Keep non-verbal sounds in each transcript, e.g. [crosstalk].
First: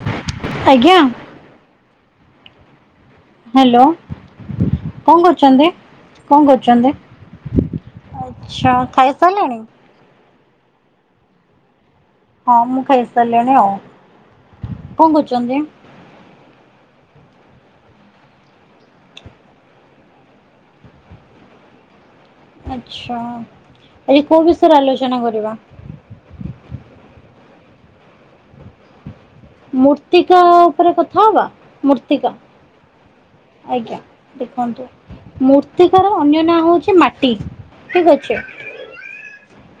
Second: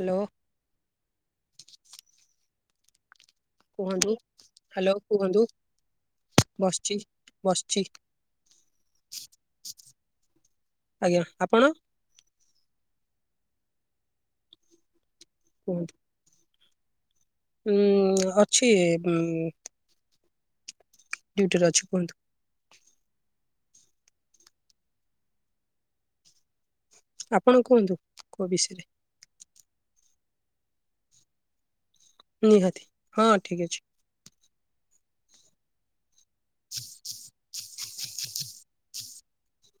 Hello. ଆଜ୍ଞା। Hello କୁହନ୍ତୁ hello କଣ କୁହନ୍ତୁ। କରୁଛନ୍ତି? କଣ କରୁଛନ୍ତି? ବସିଛି ବସିଛି। ଆଚ୍ଛା ଖାଇସାରିଲେଣି? ଆଜ୍ଞା ଆପଣ? ହଁ ମୁଁ ଖାଇ ସାରିଲିଣି ଆଉ। କଣ କହୁଛନ୍ତି। ହୁଁ ଉଁ ଅଛି ହୁଁ ଡୁଟିରେ ଅଛି କୁହନ୍ତୁ। ଆଚ୍ଛା ଆଜି କୋଉ ବିଷୟରେ ଆଲୋଚନା କରିବା। ଆପଣ କୁହନ୍ତୁ କୋଉ ବିଷୟରେ। ମୂର୍ତ୍ତିକା ଉପରେ କଥା ହବା ମୂର୍ତ୍ତିକା। ନିହାତି ହଁ ଠିକ ଅଛି ଆଜ୍ଞା ଦେଖନ୍ତୁ ମୂର୍ତ୍ତିକାର ଅନ୍ୟ ନାଁ ହଉଛି ମାଟି ଠିକ ଅଛି।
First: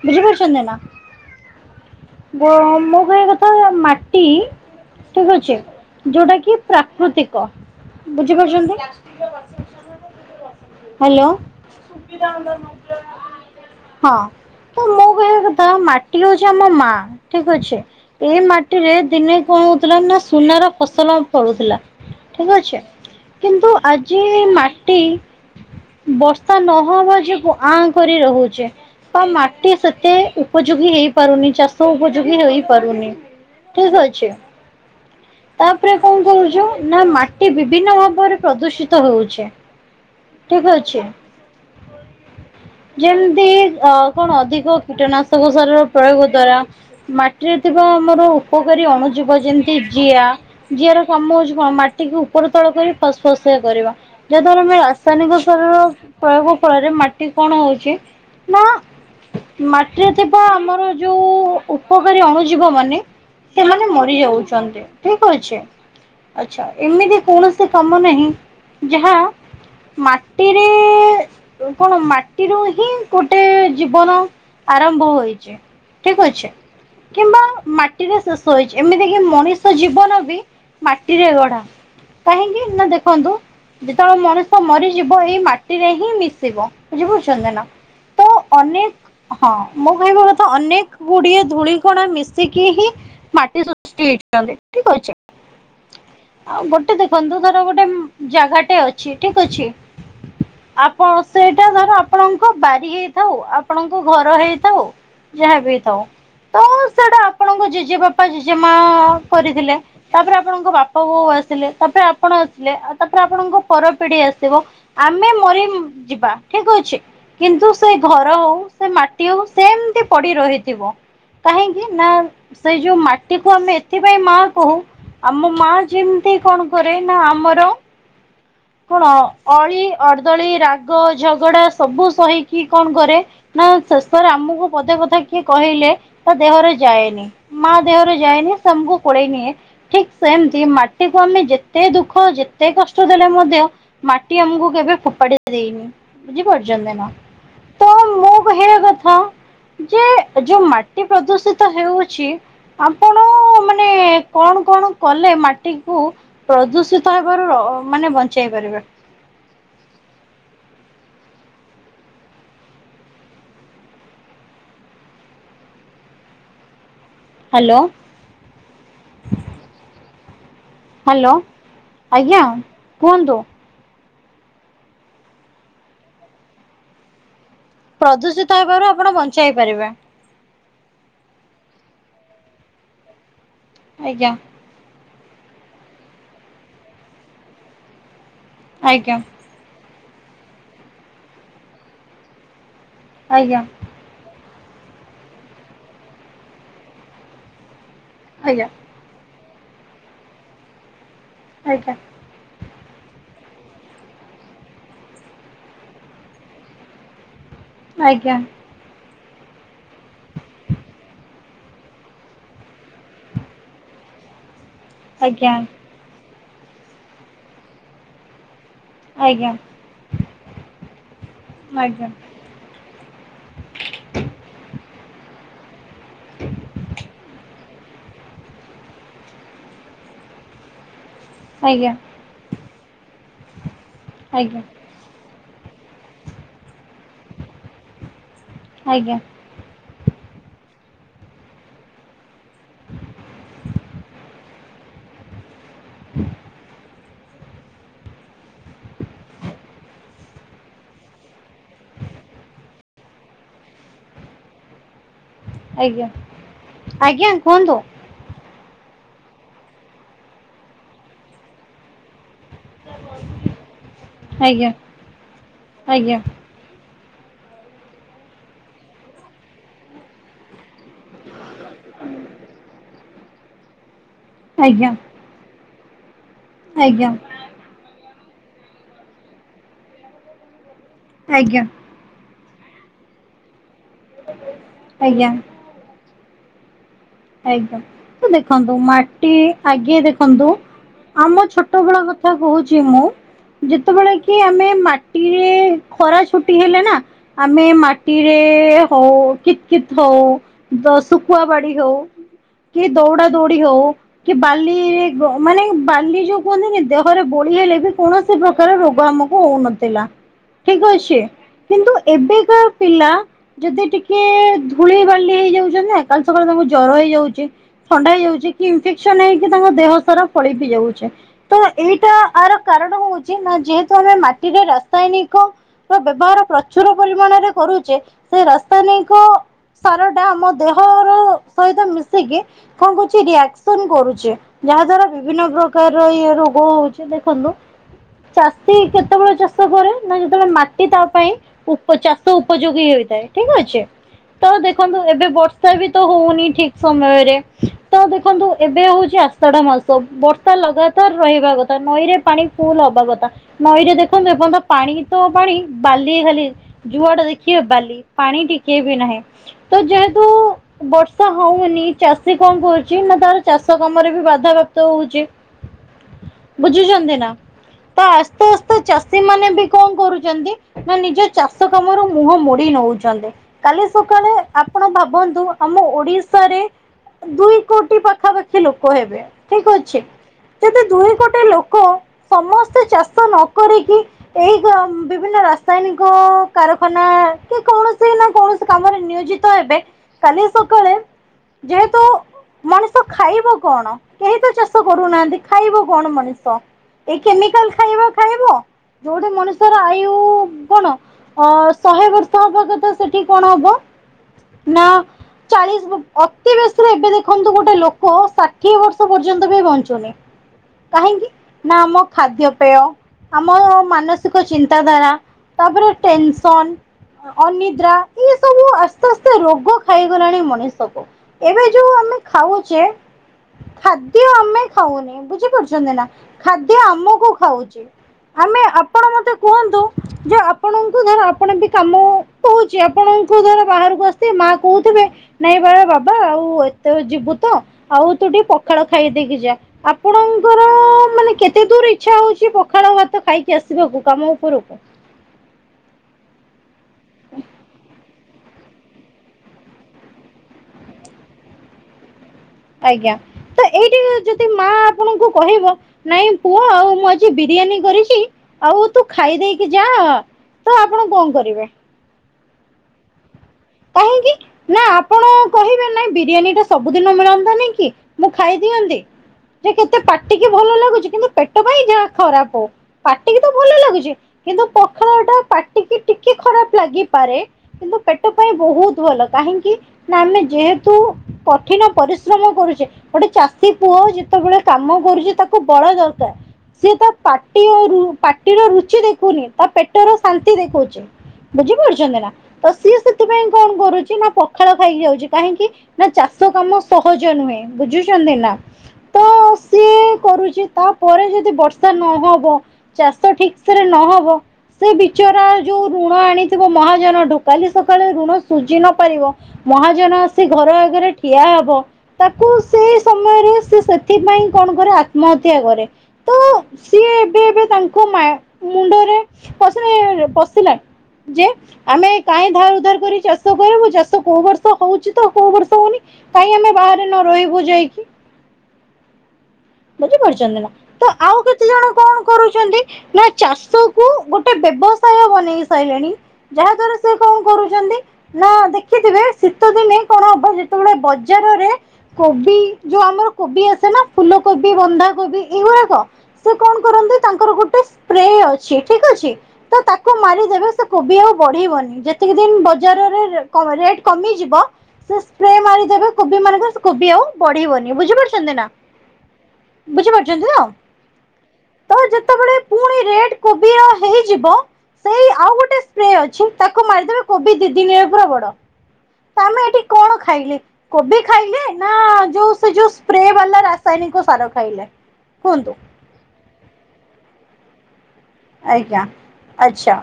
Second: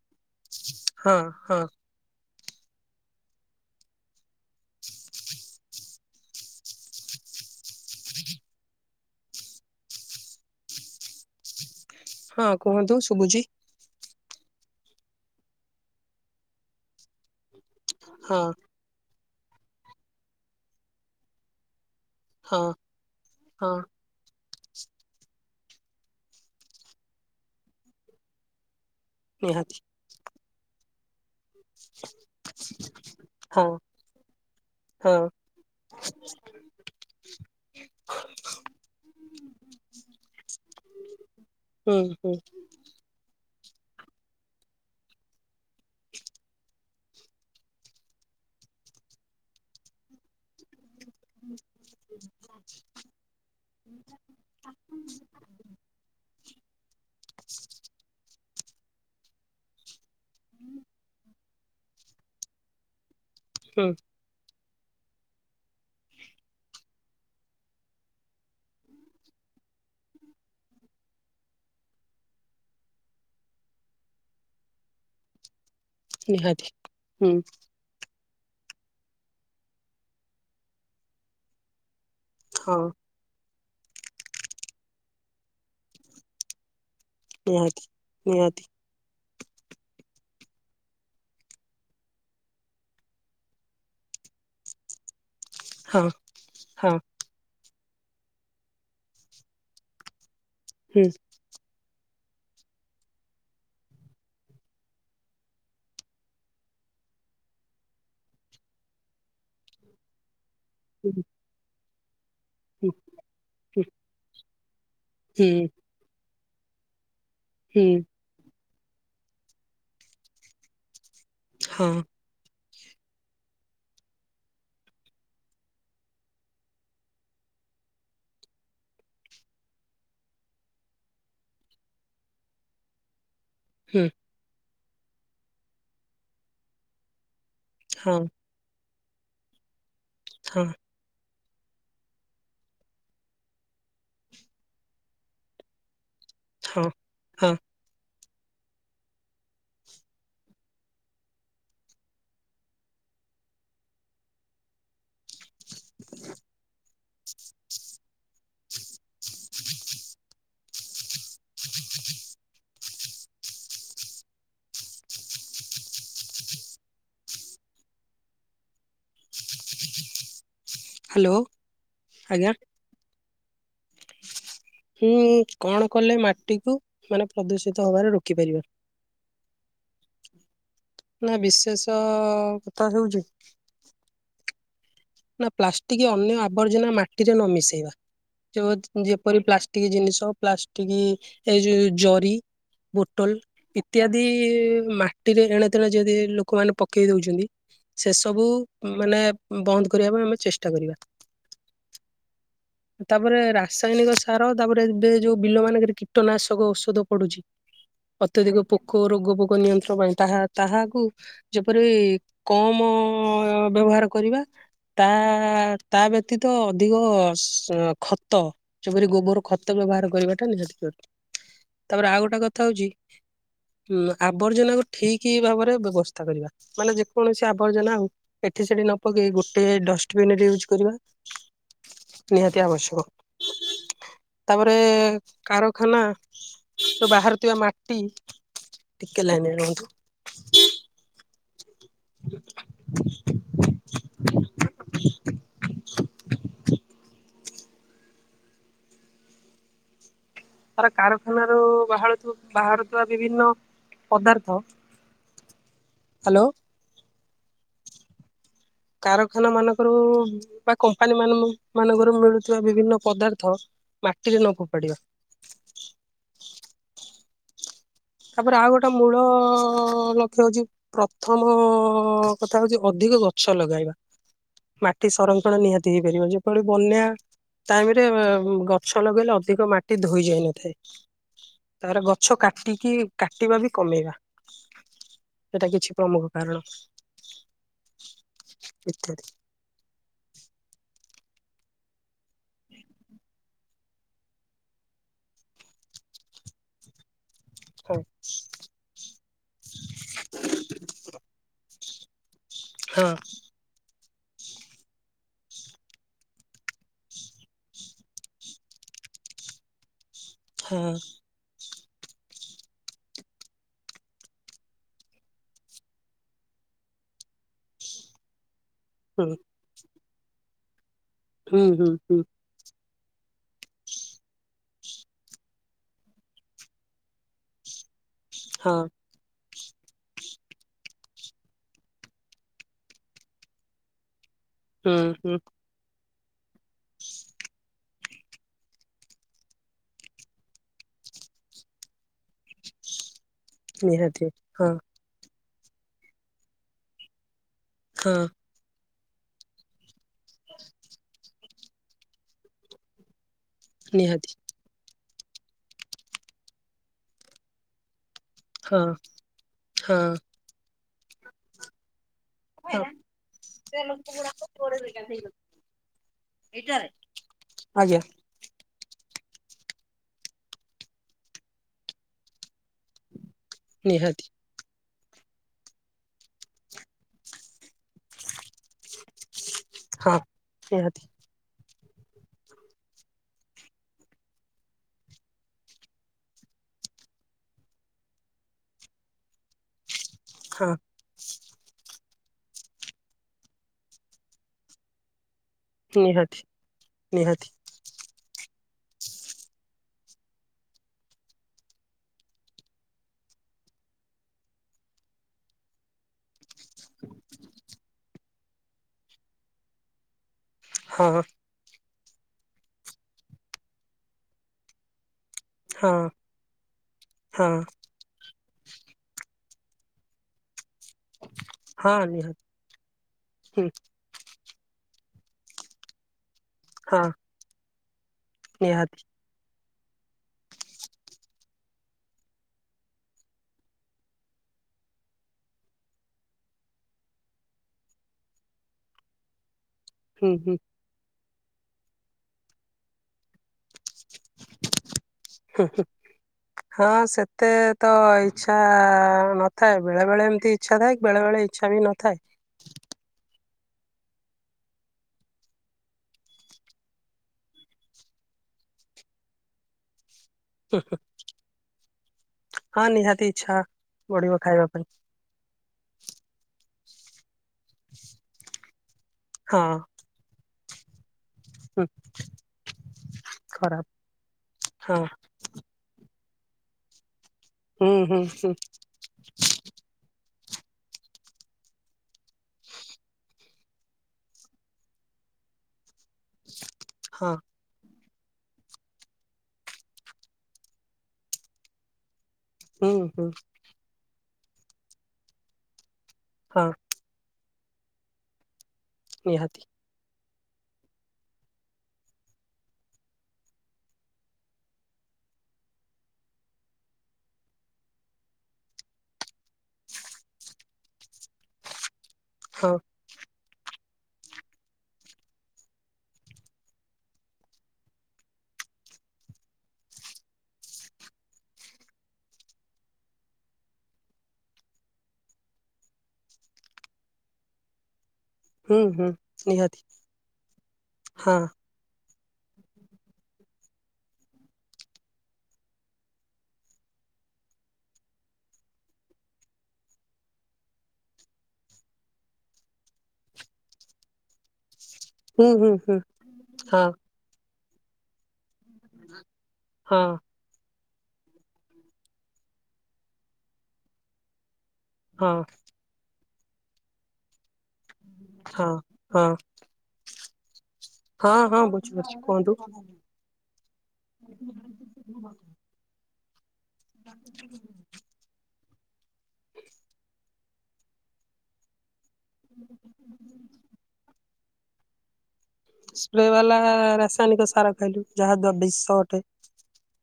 ବଝିପାରୁଛନ୍ତି ନା। ହଁ ହଁ। ମୋ ମୁଁ କହିବା କଥା ମାଟି ଠିକ ଅଛି ଯୋଉଟା କି ପ୍ରାକୃତିକ। ବୁଝିପାରୁଛନ୍ତି ହ୍ୟାଲୋ। ସୁବିଧା ହଁ [unintelligible] କୁହନ୍ତୁ ଶୁଭୁଛି ତ ମୁଁ କହିବା କଥା ମାଟି ହଉଛି ଆମ ମା ଠିକ ଅଛେ ଏଇ ହଁ ମା ଟିରେ ଦିନେ କଣ ହଉଥିଲା ନା ସୁନାର ଫସଲ ଫଳୁଥିଲା। ଠିକ ହଁ ଅଛେ କିନ୍ତୁ ହଁ ଆ ଜି ମାଟି ବର୍ଷା ନହବା ଯୋଗୁ ଆଁ କରି ରହୁଛି ବା ମାଟି ନିହାତି ସେତେ ଉପଯୋଗୀ ହେଇପାରୁନି ଚା ଷ ଉପଯୋଗୀ ହେଇ ପାରୁନି ହଁ ଠିକ ଅଛି। ହଁ। ତାପରେ କଣ କହୁଛ, ନା ମାଟି ବିଭିନ୍ନ ଭାବରେ ପ୍ରଦୂଷିତ ହଉଛି। ଠିକ ଅଛି। ହୁଁ ହୁଁ। ଯେମିତି କଣ ଅଧିକ କୀଟନାଶକ ସାରର ପ୍ରୟୋଗ ଦ୍ଵାରା ମାଟିରେ ଥିବା ଆମର ଉପକାରୀ ଅଣୁଜୀବ ଯେମିତି ଜିଆ। ଜିଆର କାମ ହଉଛି କଣ ମାଟିକୁ ଉପର ତଳ କରି ଫସଫସିଆ କରିବା। ଯାହାଦ୍ଵାର ଆମେ ରାସାୟନିକ ସାରର ପ୍ରୟୋଗ ଫଳରେ ମାଟି କଣ ହଉଛି। ନା ମାଟିରେ ଥିବା ଆମର ଯୋଉ ଉପକାରୀ ଅଣୁଜୀବ ମାନେ ହୁଁ ସେମାନେ ମରି ଯାଉଛନ୍ତି ଠିକ ଅଛି। ଆଛା ଏମିତି କୌଣସି କାମ ନାହିଁ ଯାହା ମାଟିରେ କଣ ମାଟିରୁ ହିଁ ଗୋଟେ ଜୀବନ ଆରମ୍ଭ ହୋଇଛି ଠିକ ଅଛ। ନିହାତି ହୁଁ। ମାଟିରେ ଶେଷ ହୋଇଛି ଏମିତି କି ମଣିଷ ଜୀବନ ବି ମାଟିରେ ଗଢା। କାହିଁକି ହଁ ନା ଦେଖନ୍ତୁ। ଯେତେବେଳେ ମଣିୁଷ ମରିଯିବ ଏଇ ମାଟିରେ ହିଁ ମିଶିବ ବୁଝିପାରୁଚ? ନିହାତି ତ ନିହାତି ଅନେ ତ ହଁ ମୁଁ କହିବା କଥା ଅନେକ ଗୁଡିଏ ଧୂଳିିକଣା ମିଶିକି ହିଁ ମାଟି ସୃଷ୍ଟି ହେଇଛନ୍ତି ଠିକ ଅଛି ହଁ ଆଉ ହଁ ଗୋଟେ ଦେଖନ୍ତୁ ଧର ଗୋଟେ ଜାଗାଟେ ଅଛି ଠିକ ଅଛି ହୁଁ ଆପଣ ସେଇଟା ଧର ଆପଣଙ୍କ ବାରି ହେଇଥାଉ ଆପଣଙ୍କ ଘର ହେଇଥାଉ ଯାହା ବି ହେଇ ଥାଉ। ତ ସେଟା ଆପଣଙ୍କ ଜେଜେ ବାପା ଜେଜେ ମା କରିଥିଲେ ତାପରେ ଆପଣଙ୍କ ବାପ ବାପା ହୁଁ ବଉ ଆସିଲେ ତାପରେ ଆପଣ ଆସିଲେ ଆଉ ତାପରେ ଆପଣଙ୍କ ହୁଁ ହୁଁ ପରପିଢି ଆସିବ ଆମେ ହୁଁ ମରି ଯିବା ଠିକ ଅଛି। କିନ୍ତୁ ସେ ହୁଁ ଘର ହଉ ସେ ମାଟି ହଉ ସେମତି ପଡି ରହିଥିବ। କାହିଁକି ହଁ ନା ସେଇ ଯୋଉ ମାଟିକୁ ଆମେ ଏଥିପାଇଁ ମା କହୁ। ଆମ ମା ଯେମିତି କଣ କରେ ନା ଆମର କଣ ଅଳି ଅର୍ଦଳି ରାଗ ଝଗଡା ସବୁ ସହିକି କଣ କରେ? ନା ହୁଁ ଶେଷରେ ଆମକୁ ପଦେ କଥା କିଏ କହିଲେ ତା ଦେହରେ ଯାଏନି। ମା ଦେହରେ ହଁ ଯାଏନି ସେ ଆମକୁ କୋଲେଇ ନିଅ ଠିକ ସେମତି ହଁ ମା ଟିକୁ ଆମେ ଯେତେ ଦୁଃଖ ଯେତେ କଷ୍ଟ ଦେଲେ ମଧ୍ୟ ମାଟି ଆମକୁ କେବେ ଫୋପାଡି ଦିଏନି ବୁଝିପାରୁଛନ୍ତି ନା? ହଁ ତ ମୁଁ [unintelligible] କଥା ଯେ ଯୋଉ ମାଟି ପ୍ରଦୂଷିତ ହେଉଅଛି ଆପଣ ମାନେ କଣ କଣ କଲେ ମାଟି କୁ ପ୍ରଦୂଷିତ ହେବାରୁ ର ମାନେ ବଞ୍ଚେଇ ପାରିବା? [unintelligible] ହ୍ୟାଲୋ! ହ୍ୟାଲୋ ଆଜ୍ଞା! କୁହନ୍ତୁ ହୁଁ କଣ କଲେ ମାଟି କୁ ମାନେ ପ୍ରଦୂଷିତ ହବାରେ ରୋକି ପ୍ରଦୂଷିତ ପାରିବା? ହେବାରୁ ଆପଣ ବଞ୍ଚାଇ ପାରିବେ? ନା ବିଶେଷ କଥା ହେଉଛି ଆଜ୍ଞା! ନା ପ୍ଲାଷ୍ଟିକ ଅନ୍ୟ ଆବର୍ଜନା ମାଟିରେ ନ ମିଶେଇବା ଆଜ୍ଞା ଯେପରି ପ୍ଲାଷ୍ଟିକ ଜିନିଷ ପ୍ଲାଷ୍ଟିକ ଏ ଯୋଉ ଜରି ବୋଟଲ ଆଜ୍ଞା ଇତ୍ୟାଦି ମାଟିରେ ଏଣେତେଣେ ଯଦି ଲୋକମାନେ ପକେଇ ଦଉଛନ୍ତି ସେସବୁ ମାନେ ବନ୍ଦ କରିବା ପାଇଁ ଆମେ ଚେଷ୍ଟା କରିବା। ଆଜ୍ଞା। [unintelligible] ତାପରେ ରାସାୟନିକ ସାର। ତାପରେ ଏବେ ଯୋଉ ବିଲ ମାନଙ୍କରେ କୀଟନାଶକ ଔଷଧ ପଡୁଛି। ଆଜ୍ଞା ଅତ୍ୟଧିକ ପୋକ ରୋଗ ପୋକ ନିୟନ୍ତ୍ରଣ ପାଇଁ। ତାହା ତାହାକୁ ଯେପରି କମ ବ୍ୟବହାର କରିବା। ତା ଆଜ୍ଞା ତା ବ୍ୟତୀତ ଅଧିକ ସ ଖତ ଯେପରି ଗୋବର ଆଜ୍ଞା ଆଜ୍ଞା ଖତ ବ୍ୟବହାର କରିବାଟା ନିହାତି ଜରୁରୀ। ଆଜ୍ଞା ତାପରେ ଆଉ ଗୋଟେ କଥା ହଉଚି ହୁଁ ଆବର୍ଜନା କୁ ଠିକ୍ ଭାବରେ ବ୍ୟବସ୍ଥା କରିବା ମାନେ ଯେକୌଣସି ଆବର୍ଜନା ହଉ। ଏଠି ସେଠି ନ ପକେଇ ଗୋଟେ ଡଷ୍ଟବିନରେ ୟୁଜ୍ କରିବା। ଆଜ୍ଞା। ନିହାତି ଆବଶ୍ୟକ। ଆଜ୍ଞା ତାପରେ କାରଖାନା ଯୋଉ ବାହାରୁଥିବା ମାଟି। ଆଜ୍ଞା ଆଜ୍ଞା ଟିକେ ଲାଇନରେ ରୁହନ୍ତୁ। [unintelligible] ତାର କାରଖାନାରୁ ବାହାରୁ ଥି ବାହାରୁଥିବା ବିଭିନ୍ନ ପଦାର୍ଥ ଆଜ୍ଞା, ହ୍ୟାଲୋ ଆଜ୍ଞା କୁହନ୍ତୁ। କାରଖାନା ମାନଙ୍କରୁ ବା କମ୍ପାନୀ ମାନ ମାନଙ୍କରୁ ମିଳୁଥିବା ବିଭିନ୍ନ ପଦାର୍ଥ ମାଟିରେ ନ ଆଜ୍ଞା ଫୋପାଡିବା। ଆଜ୍ଞା। ତାପରେ ଆଉ ଗୋଟେ ମୂଳ ଲକ୍ଷ୍ୟ ହଉଛି ପ୍ରଥମ କଥା ହଉଛି ଅଧିକ ଗଛ ଲଗାଇବା। ଆଜ୍ଞା ମାଟି ସଂରକ୍ଷଣ ନିହାତି ହେଇପାରିବ। ଯେପରି ବନ୍ୟା ଆଜ୍ଞା ଟାଇମରେ ଏ ଗଛ ଲଗେଇଲେ ଅଧିକ ମାଟି ଧୋଇ ଯାଇନଥାଏ। ଆଜ୍ଞା। ତାର ଗଛ କାଟିକି କାଟିବା ବି କମେଇବା। ଆଜ୍ଞା। ସେଇଟା କିଛି ପ୍ରମୁଖ କାରଣ। ଆଜ୍ଞା, ଏ ଦେଖନ୍ତୁ ଇତ୍ୟାଦି ମାଟି ଆଗେ ଦେଖନ୍ତୁ ଆମ ଛୋଟ ବେଳ କଥା କହୁଛି ମୁଁ ଯେତେବେଳେ କି ଆମେ ମାଟିରେ ଖରା ଛୁଟି ହେଲେ ନା ଆମେ ହଁ ମାଟିରେ ହଉ କିତ୍ କିତ୍ ହଉ ଦ ଶୁକୁଆ ବାଡି ହଉ କି ହଁ ଦୌଡା ଦୌଡି ହଉ କି ବାଲି ମାନେ ବାଲି ଯୋଉ କୁହନ୍ତିନି ଦେହରେ ବୋଳି ହେଲେ ବି କୌଣସି ପ୍ରକାର ରୋଗ ଆମକୁ ହଉନଥିଲା। ହଁ ଠିକ୍ ଅଛି। କିନ୍ତୁ ଏବେକା ପିଲା ଯଦି ଟିକେ ଧୂଳି ବାଲି ହେଇଯାଉଛନ୍ତି ନା କାଲି ସକାଳୁ ତାଙ୍କୁ ଜର ହେଇଯାଉଛି, ଥଣ୍ଡା ହେଇଯାଉଛି କି ହୁଁ ଇନଫେକ୍ସନ ହେଇକି ତାଙ୍କ ଦେହ ସାରା ଫଳି ବି ଯାଉଛି। ହୁଁ ତ ହୁଁ ଏଇଟା ହୁଁ ଆର କାରଣ ହଉଛି ନା ଯେହେତୁ ଆମେ ମାଟିରେ ରାସାୟନିକ ବ୍ୟବହାର ପ୍ରଚୁର ପରିମାଣରେ କରୁଛେ ସେ ହଁ ରାସାୟନିକ ସାରଟା ଆମ ଦେହର ସହିତ ମିଶିକି କଣ କରୁଛିି ରୀୟାକ୍ସନ୍ କରୁଛି। ଯାହା ହୁଁ ଦ୍ଵାରା ହୁଁ ବିଭିନ୍ନ ପ୍ର କାର ଇଏ ରୋଗ ହଉଚି। ଦେଖନ୍ତୁ ଚାଷୀ କେତେବେଳେ ଚାଷ କରେ ନା ଯେତେବେଳେ ମାଟି ତା ପାଇଁ ଉପ ଚାଷ ଉପଯୋଗୀ ହୋଇଥାଏ। ଠିକ୍ ଅଛି। ନିହାତି ତ ହଁ ଦେଖନ୍ତୁ ଏବେ ବର୍ଷା ବି ତ ହଉନି ଠିକ୍ ସମୟରେ। ତ ହଁ ଦେଖନ୍ତୁ ଏବେ ହଉଛି ଆଷାଢ ମାସ ବର୍ଷା ଲଗାତାର ରହିବା କଥା। ନଈରେ ପାଣି ଫୁଲ୍ ହବା କଥା। ନଈରେ ଦେଖନ୍ତୁ ନିହାତି ଏ ପନ୍ତ ପାଣି ତ ପାଣି ବାଲି ଖାଲି। ଯୁଆଡେ ଦେଖିବେ ବାଲି। ପାଣି ଟିକେ ହଁ ବି ନାହିଁ। ତ ହଁ ଯେହେତୁ ବର୍ଷା ହଉନି ଚାଷ ସେ କଣ ହଁ, କରୁଛି ନା ତାର ଚାଷ କାମରେ ବି ବାଧାପ୍ରାପ୍ତ ହଉଛି। ବୁଝୁଛନ୍ତି ନା? ଆଜ୍ଞା ତା ଆଶ ଆସ୍ତେ ଆସ୍ତେ ଚାଷୀ ମାନେ ବି କଁ କରୁଛନ୍ତି ନା ନିଜ ଚାଷ କାମରୁ ମୁହଁ ମୋଡି ନଉଛ ନ୍ତି, କାଲି ନିହାତି ସକାଳେ ଆପଣ ଭାବନ୍ତୁ ଆମ ଓଡିଶାରେ ଦୁଇ କୋଟି ପାଖାପାଖି ଲୋକ ହେବେ, ଠିକ ଅଛି। ହଁ ଯଦି ନିହାତି ଦୁଇ କୋଟି ଲୋକ [unintelligible] ସମସ୍ତେ ଚାଷ ନ କରିକି ଏଇ ଗ ବିଭିନ୍ନ ରାସାୟନିକ କାରଖାନା କି କୌଣସି ନା କୌଣସି କାମରେ ନିୟୋଜିତ ହେବେ। କାଲି ସକ ହଁ ସକାଳେ ଯେହେତୁ ମଣିଷ ଖାଇବ କଣ? କେହି ତ ଚାଷ କରୁନାହାନ୍ତି। ଖାଇବ କଣ ନିହାତି ମଣିଷ? ଏ ନିହାତି କେମିକାଲ ଖାଇବ ଖାଇବ, ଯୋଉଠି ମଣିଷର ଆୟୁ କଣ ଅ ଶହେ ବର୍ଷ ହବା କଥା ସେଠି କଣ ହବ ନା ଚାଳିଶ ବ, ଅତି ବେଶୀରେ ଏବେ ଦେଖନ୍ତୁ ଗୋଟେ ଲୋକ ଷା ଷାଠିଏ ବର୍ଷ ପର୍ଯ୍ୟନ୍ତ ବି ବଞ୍ଚୁନି, ହଁ କାହିଁକି? ନା ଆମ ଖାଦ୍ୟପେୟ, ଆମ ମାନସିକ ଚିନ୍ତାଧାରା ତାପରେ ହଁ ଟେନସନ, ହଁ ଅନିଦ୍ରା ଏ ସବୁ ଆସ୍ତେ ଆସ୍ତେ ରୋଗ ଖାଇ ଗଲାଣି ମଣିଷକୁ। ଏବେ ଯୋଉ ହଁ ଆମେ ନିହାତି ଖାଉଛେ ହୁଁ ଖାଦ ଦ୍ୟ ଆମେ ଖାଉନେ। ବୁଝିପାରୁଛନ୍ତି ନା? ଖାଦ୍ୟ ହଁ ଆମକୁ ଖାଉଛି। ଆମ ନିହାତି। ମତେ କୁହନ୍ତୁ ଯେ ଆପଣଙ୍କୁ ଧର ଆପଣ ବି କାମ କହୁଛି ଆପଣଙ୍କୁ ଧର ବାହାରକୁ ଆସିବ ମା କହୁଥିବେ ନାଇଁ ବାୟା ବାବା ଆଉ ଏତର ଯିବୁ ତ? ଆଉ ତୁ ଟିକେ ପଖାଳ ଖାଇଦେଇକି ଯା। ଆପ୍ ହୁଁ ହୁଁ ଆପଣଙ୍କର ମାନେ କେତେ ଦୂର ଇଚ୍ଛା ହଉଛି ପଖାଳ ଭାତ ଖାଇକି ଆସିବାକୁ କାମ ଉପରକୁ? ହଁ ହୁଁ ହଁ ସେତେ ତ ଇ ଇଚ୍ଛା ନଥାଏ। ବେଳେବେଳେ ଏମିତି ଇଚ୍ଛା ଥାଏ, ବେଳେବେଳେ ଇଚ୍ଛା ବି ନଥାଏ। ଆଜ୍ଞା, ତ ଏଇଠି ଯଦି ମା ଆପଣଙ୍କୁ କହିବ ନାଇଁ ପୁଅ ଆଉ ମୁଁ ଆଜି ବିରିୟାନୀ କରିଛି ଆଉ ତୁ ଖାଇଦେଇକି ଯା। ତ ଆପଣ କଣ କରିବେ? ହଁ ନିହାତି ଇଛା କାହିଁକି ବଢ଼ିବ ଖା ନା ଆପଣ କହିବେ ନାଇଁ ବିରିୟାନୀ ଟା ସବୁଦିନ ମିଳନ୍ତାନି କି, ମୁଁ ଖାଇ ଦିଅନ୍ତି। ହଁ। ମତେ ପାଟିକି ଭଲ ଲାଗୁଚି। କିନ୍ତୁ ପେଟ ପାଇଁ ହୁଁ ଯାହା ଖରାପ। ପାଟିକି ତ ଭଲ ଖରାପ ଲାଗୁଛି। କିନ୍ତୁ ହଁ ପଖାଳଟା ପାଟ ଟିକି ଟିକେ ଖରାପ ଲାଗିପାରେ। ହୁଁ କିନ୍ତୁ ହୁଁ। ପେଟ ପାଇଁ ହୁଁ ବହୁତ ଭଲ। କାହିଁକି ନା ଆମେ ଯେହେତୁ କଠିନ ପରିଶ୍ରମ କରୁଚେ, ଗୋଟେ ଚାଷୀ ପୁଅ ଯେତେବେଳେ କାମ କରୁଚି ତାକୁ ବଳ ଦର କାର। ସେ ତା ହଁ ପାଟ ପାଟି ଆଉ ରୁ ପାଟିର ରୁଚି ଦେଖୁନି ତା ପେଟର ଶାନ୍ତି ଦେଖୁଛି। ବୁଝି ପାରୁଛନ୍ତି ନା। ତ ସିଏ ହୁଁ। ହୁଁ ସେଥିପାଇଁ କଣ କରୁଛି ନା ପଖାଳ ଖାଇକି ଯାଉଚି। କାହିଁକି ନା ଚାଷ ହଁ କାମ ସହଜ ନୁହେଁ ବୁଝୁଛନ୍ତି ନା। ତ ନିହାତି। ସିଏ କରୁଚି ତାପରେ ଯଦି ବର୍ଷା ନହବ ଚାଷ ଠିକ୍ସେରେ ନହବ ସେ ବିଚରା ଯୋଉ ଋଣ ଆଣିଥିବ ମହାଜନଠୁ କାଲି ସ ଋଣ ସୁଜୀ ନ ପାରିବ ମହାଜନ ଆସି ଘର ଆଗରେ ଠିଆ ହବ, ତାକୁ ହଉ। ସେ ସମୟରେ ସେ ସେଥିପାଇଁ କଣ କରେ ଆତ୍ମହତ୍ୟା କରେ। ତ ସିଏ ଏବେ ଏବେ ତାଙ୍କ ମାଇ ମୁଣ୍ଡରେ [unintelligible] ପଶିଲାଣି ଯେ ଆମେ କାଇଁ ଧାର୍ ଉ ଧାର କରି ଚାଷ କରିବୁ, ଚାଷ କୋଉ ବର୍ଷ ହଉଚି ତ କୋଉ ବର୍ଷ ହଉନି। କାଇଁ ଆମେ ବାହାରେ ନ ରହିବୁ ଯାଇକି। ହୁଁ-ହୁଁ, ନିହାତି। ବୁଝିପାରୁଚନ୍ତି ନା, ତ ହଁ ଆଉ କେ ତେଜଣ କଣ କରୁଚନ୍ତି ନା ଚାଷ କୁ ଗୋଟେ ବ୍ୟବସାୟ ବନେଇ ସାଇଲେଣି। ଯାହା ଦ୍ଵାରା ସେ କଣ କରୁଚନ୍ତି ନା ଦେଖିଥିବେ ଶୀତ ଦିନେ କଣ ହବ ଯେତେବେଳେ ବଜାରରେ କୋବି ଯୋଉ ଆମର କୋବି ଆସେ ନା ଫୁଲ [unintelligible] ବନ୍ଧାକୋବି ହୁଁ ହୁଁ ହୁଁ ଏଇଗୁଡାକ ସେ କଣ ହଁ କରନ୍ତି ତାଙ୍କର ଗୋଟେ ସ୍ପ୍ରେ ଅଛି ଠିକ୍ ଅଛି ତ ହଁ ତାକୁ ମାରିଦେବେ ସେ କୋବି ଆଉ ବଢିବନି, ଯେତିକି ଦିନ୍ ବଜାରରେ ରେଟ୍ କମିଯିବ ସେ ହଁ ସ୍ପ୍ରେ ମାରିଦେବେ କୋବି ମାନଙ୍କରେ, ସେ କୋବି ଆଉ ବଢିବନି ବୁଝିପାରୁଚନ୍ତି ନା। ହଁ ହଁ। ବୁଛିପାରୁଚନ୍ତି ତ? ହଁ ହଁ ତ ବୁଝିପାରୁଛି କୁହନ୍ତୁ ଯେତବେଳେ ପୁଣି ରେଟ୍ କୋବି ର ହେଇଯିବ, ସେଇ ଆଉ ଗୋଟେ ସ୍ପ୍ରେ ଅଛି ତାକୁ ମାରିଦବେ କୋବି ଦି ଦିନିରେ ପୁରା ବଡ। ତ ଆମେ ଏଠି କଣ ଖାଇଲେ, କୋବି ଖାଇଲେ ନା ଯୋଉ ସେ ଯୋଉ ସ୍ପ୍ରେ ବାଲା ରାସାୟନିକ ସାର ଖାଇଲେ କୁହନ୍ତୁ। ସ୍ପ୍ରେ ବାଲା ରାସାୟନିକ ସାର ଖାଇଲୁ ଯାହାଦ୍ୱା ବିଷ ଆଜ୍ଞା ଅଟେ। ଆଚ୍ଛା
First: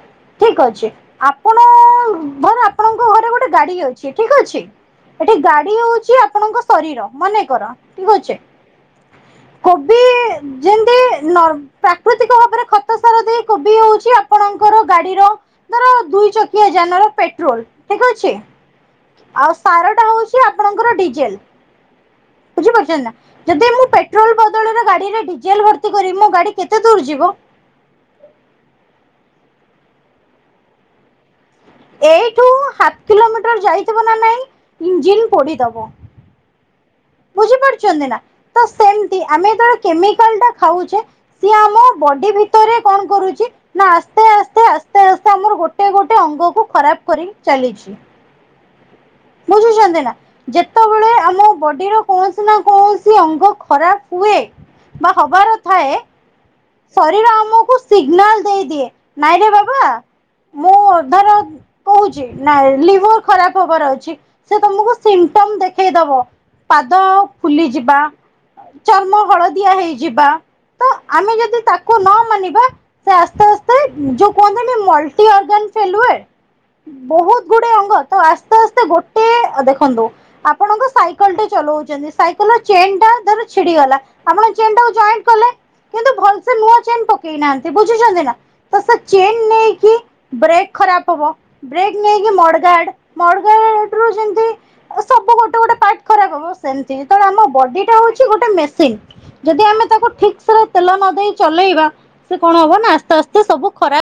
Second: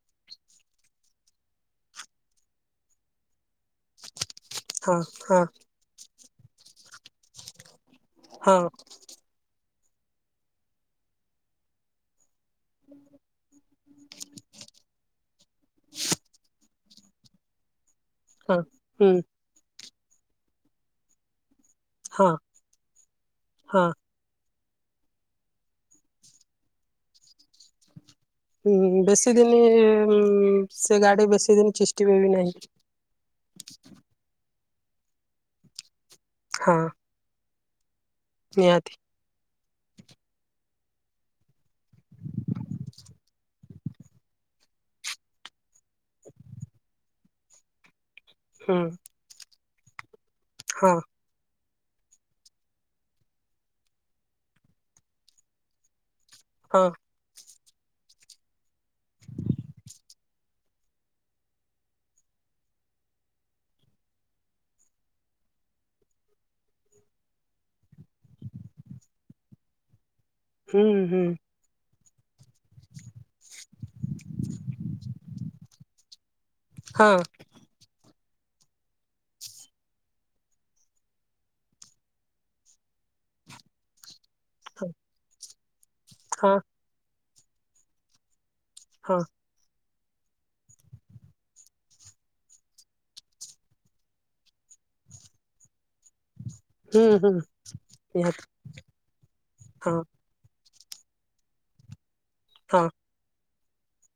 ଠିକ୍ ଅଛି ଆପଣ ଘରେ ଆପଣଙ୍କ ଘରେ ଗୋଟେ ଗାଡି ଅ ଛି ଠିକ୍ ଅଛି। ହଁ ଏଠି ହଁ ଗାଡି ହଉଚି ଆପଣଙ୍କ ଶରୀର, ମନେକର ଠିକ୍ ଅଛି। ହଁ। କୋବି ଯେମ୍ତି ନର୍ ପ୍ରାକୃତିକ ଭାବରେ ଖ ତ ସାର ଦେଇକି କୋବି ହଉଚି ଆପଣଙ୍କର ଗାଡିର ଧର ଦୁଇ ଚକିଆ ଯାନ ର ପେଟ୍ରୋଲ୍। ଠିକ୍ ଅଛି, ହଁ ହୁଁ ଆଉ ସାରଟା ହଉଛି ଆପଣଙ୍କର ଡିଜେଲ୍। ହଁ। ବୁଝିପାରୁଚନ୍ତି ନା, ଯଦି ମୁଁ ହଁ ପେଟ୍ରୋଲ୍ ବଦଳରେ ଗାଡିରେ ଡିଜେଲ୍ ଭର୍ତ୍ତି କରିବି ମୋ ଗାଡି କେତେ ଦୂର୍ ଯିବ? ଉଁ ବେଶୀ ଦିନି ଉଁ ସେ ଗାଡି ବେଶି ଦିନ୍- ଏଇଠୁ ହାପ୍ କିଲୋମିଟର୍ ଯାଇଥବ ନା ନାଇଁ ଇଞ୍ଜିିନ୍ ପୋଡିଦବ। ହଁ। ବୁଝି ପାରୁଚନ୍ତି ନା, ତ ନିହାତି ସେମ୍ତି ଆମେ ଯେତବଳେ କେମିକାଲ୍ ଟା ଖାଉଚେ ସିଏ ଆମ ବଡି ଭିତରେ କଣ କରୁଚି, ନା ଆସ୍ତେ-ଆସ୍ତେ-ଆସ୍ତେ-ଆସ୍ତେ ଆମର ଗୋ ଗୋଟେ-ଗୋଟେ ଅଙ୍ଗକୁ ଖରାପ୍ କରି ଚାଲିଚି। ହୁଁ। ବୁଝୁଚନ୍ତି ନା, ଯେ ହଁ। ଆମ ବଡିର କୌଣସି ନା କୌଣସି ଅଙ୍ଗ ଖରାପ୍ ହୁଏ ବା ହବାର ଥାଏ ହଁ [unintelligible] ଆମକୁ ସିଗନାଲ ଦେଇଦିଏ ନାଇଁରେ ବାବା ମୁଁଧର କହୁଛି ନାଇଁ ଲିଭର ଖରାପ ହବାର ଅଛି ସେ ତମକୁ ସିମ୍ଟମ ଦେଖେଇଦବ ପାଦ ଫୁଲିଯିବା ଚର୍ମ ହଳଦିଆ ହେଇଯିବା ହୁଁ ତ ହୁଁ ଆମେ ଯଦି ତାକୁ ନ ମାନିବା ସେ ଆସ୍ତେ ଆସ୍ତେ ଯୋଉ କୁହନ୍ତି ମଲଟି ଅଗ ଫେ ହଁ ବହୁତ ଗୋଟେ ଅଙ୍ଗ ତ ଆସ୍ତେ ଆସ୍ତେ ଗୋଟେ ଦେଖନ୍ତୁ ଆପଣଙ୍କ ସାଇକେଲ ଟେ ଚଲାଉଛନ୍ତି ସାଇକେଲ ଚେନ ଟା ଧର ଛିଡିଗଲା ଆପଣ ଚ ଟା କ କିନ୍ତୁ ଭଲସ ହଁ ନୂଆ ଚେ ପକେଇ ନାହାନ୍ତି ବୁଝିଛନ୍ତି ନା ତ ସେ ହଁ ଚେନ୍ ନେଇକି ବ୍ରେକ୍ ଖରାପ ହବ ବ୍ରେକ୍ ନେଇକି ମଡଗାଡ ମଡଗା ଯେମିତି ସବୁ ଗୋଟେ ଗୋଟେ ଖରାପ ହବ ସେମତି ହୁଁ ହୁଁ ଆମ ବଡି ଟା ହଉଛି ନିହାତି ଗୋଟେ ମେସିନ ଯଦି ଆମେ ହଁ ତାକୁ ଠିକ ତେଲ ନ ଦେଇେଇ ଚଲେଇବା ସେ କଣ ହଁ ହବ ନା ଆସ୍ତେ ଆସ୍ତେ ସବୁ ଖରାପ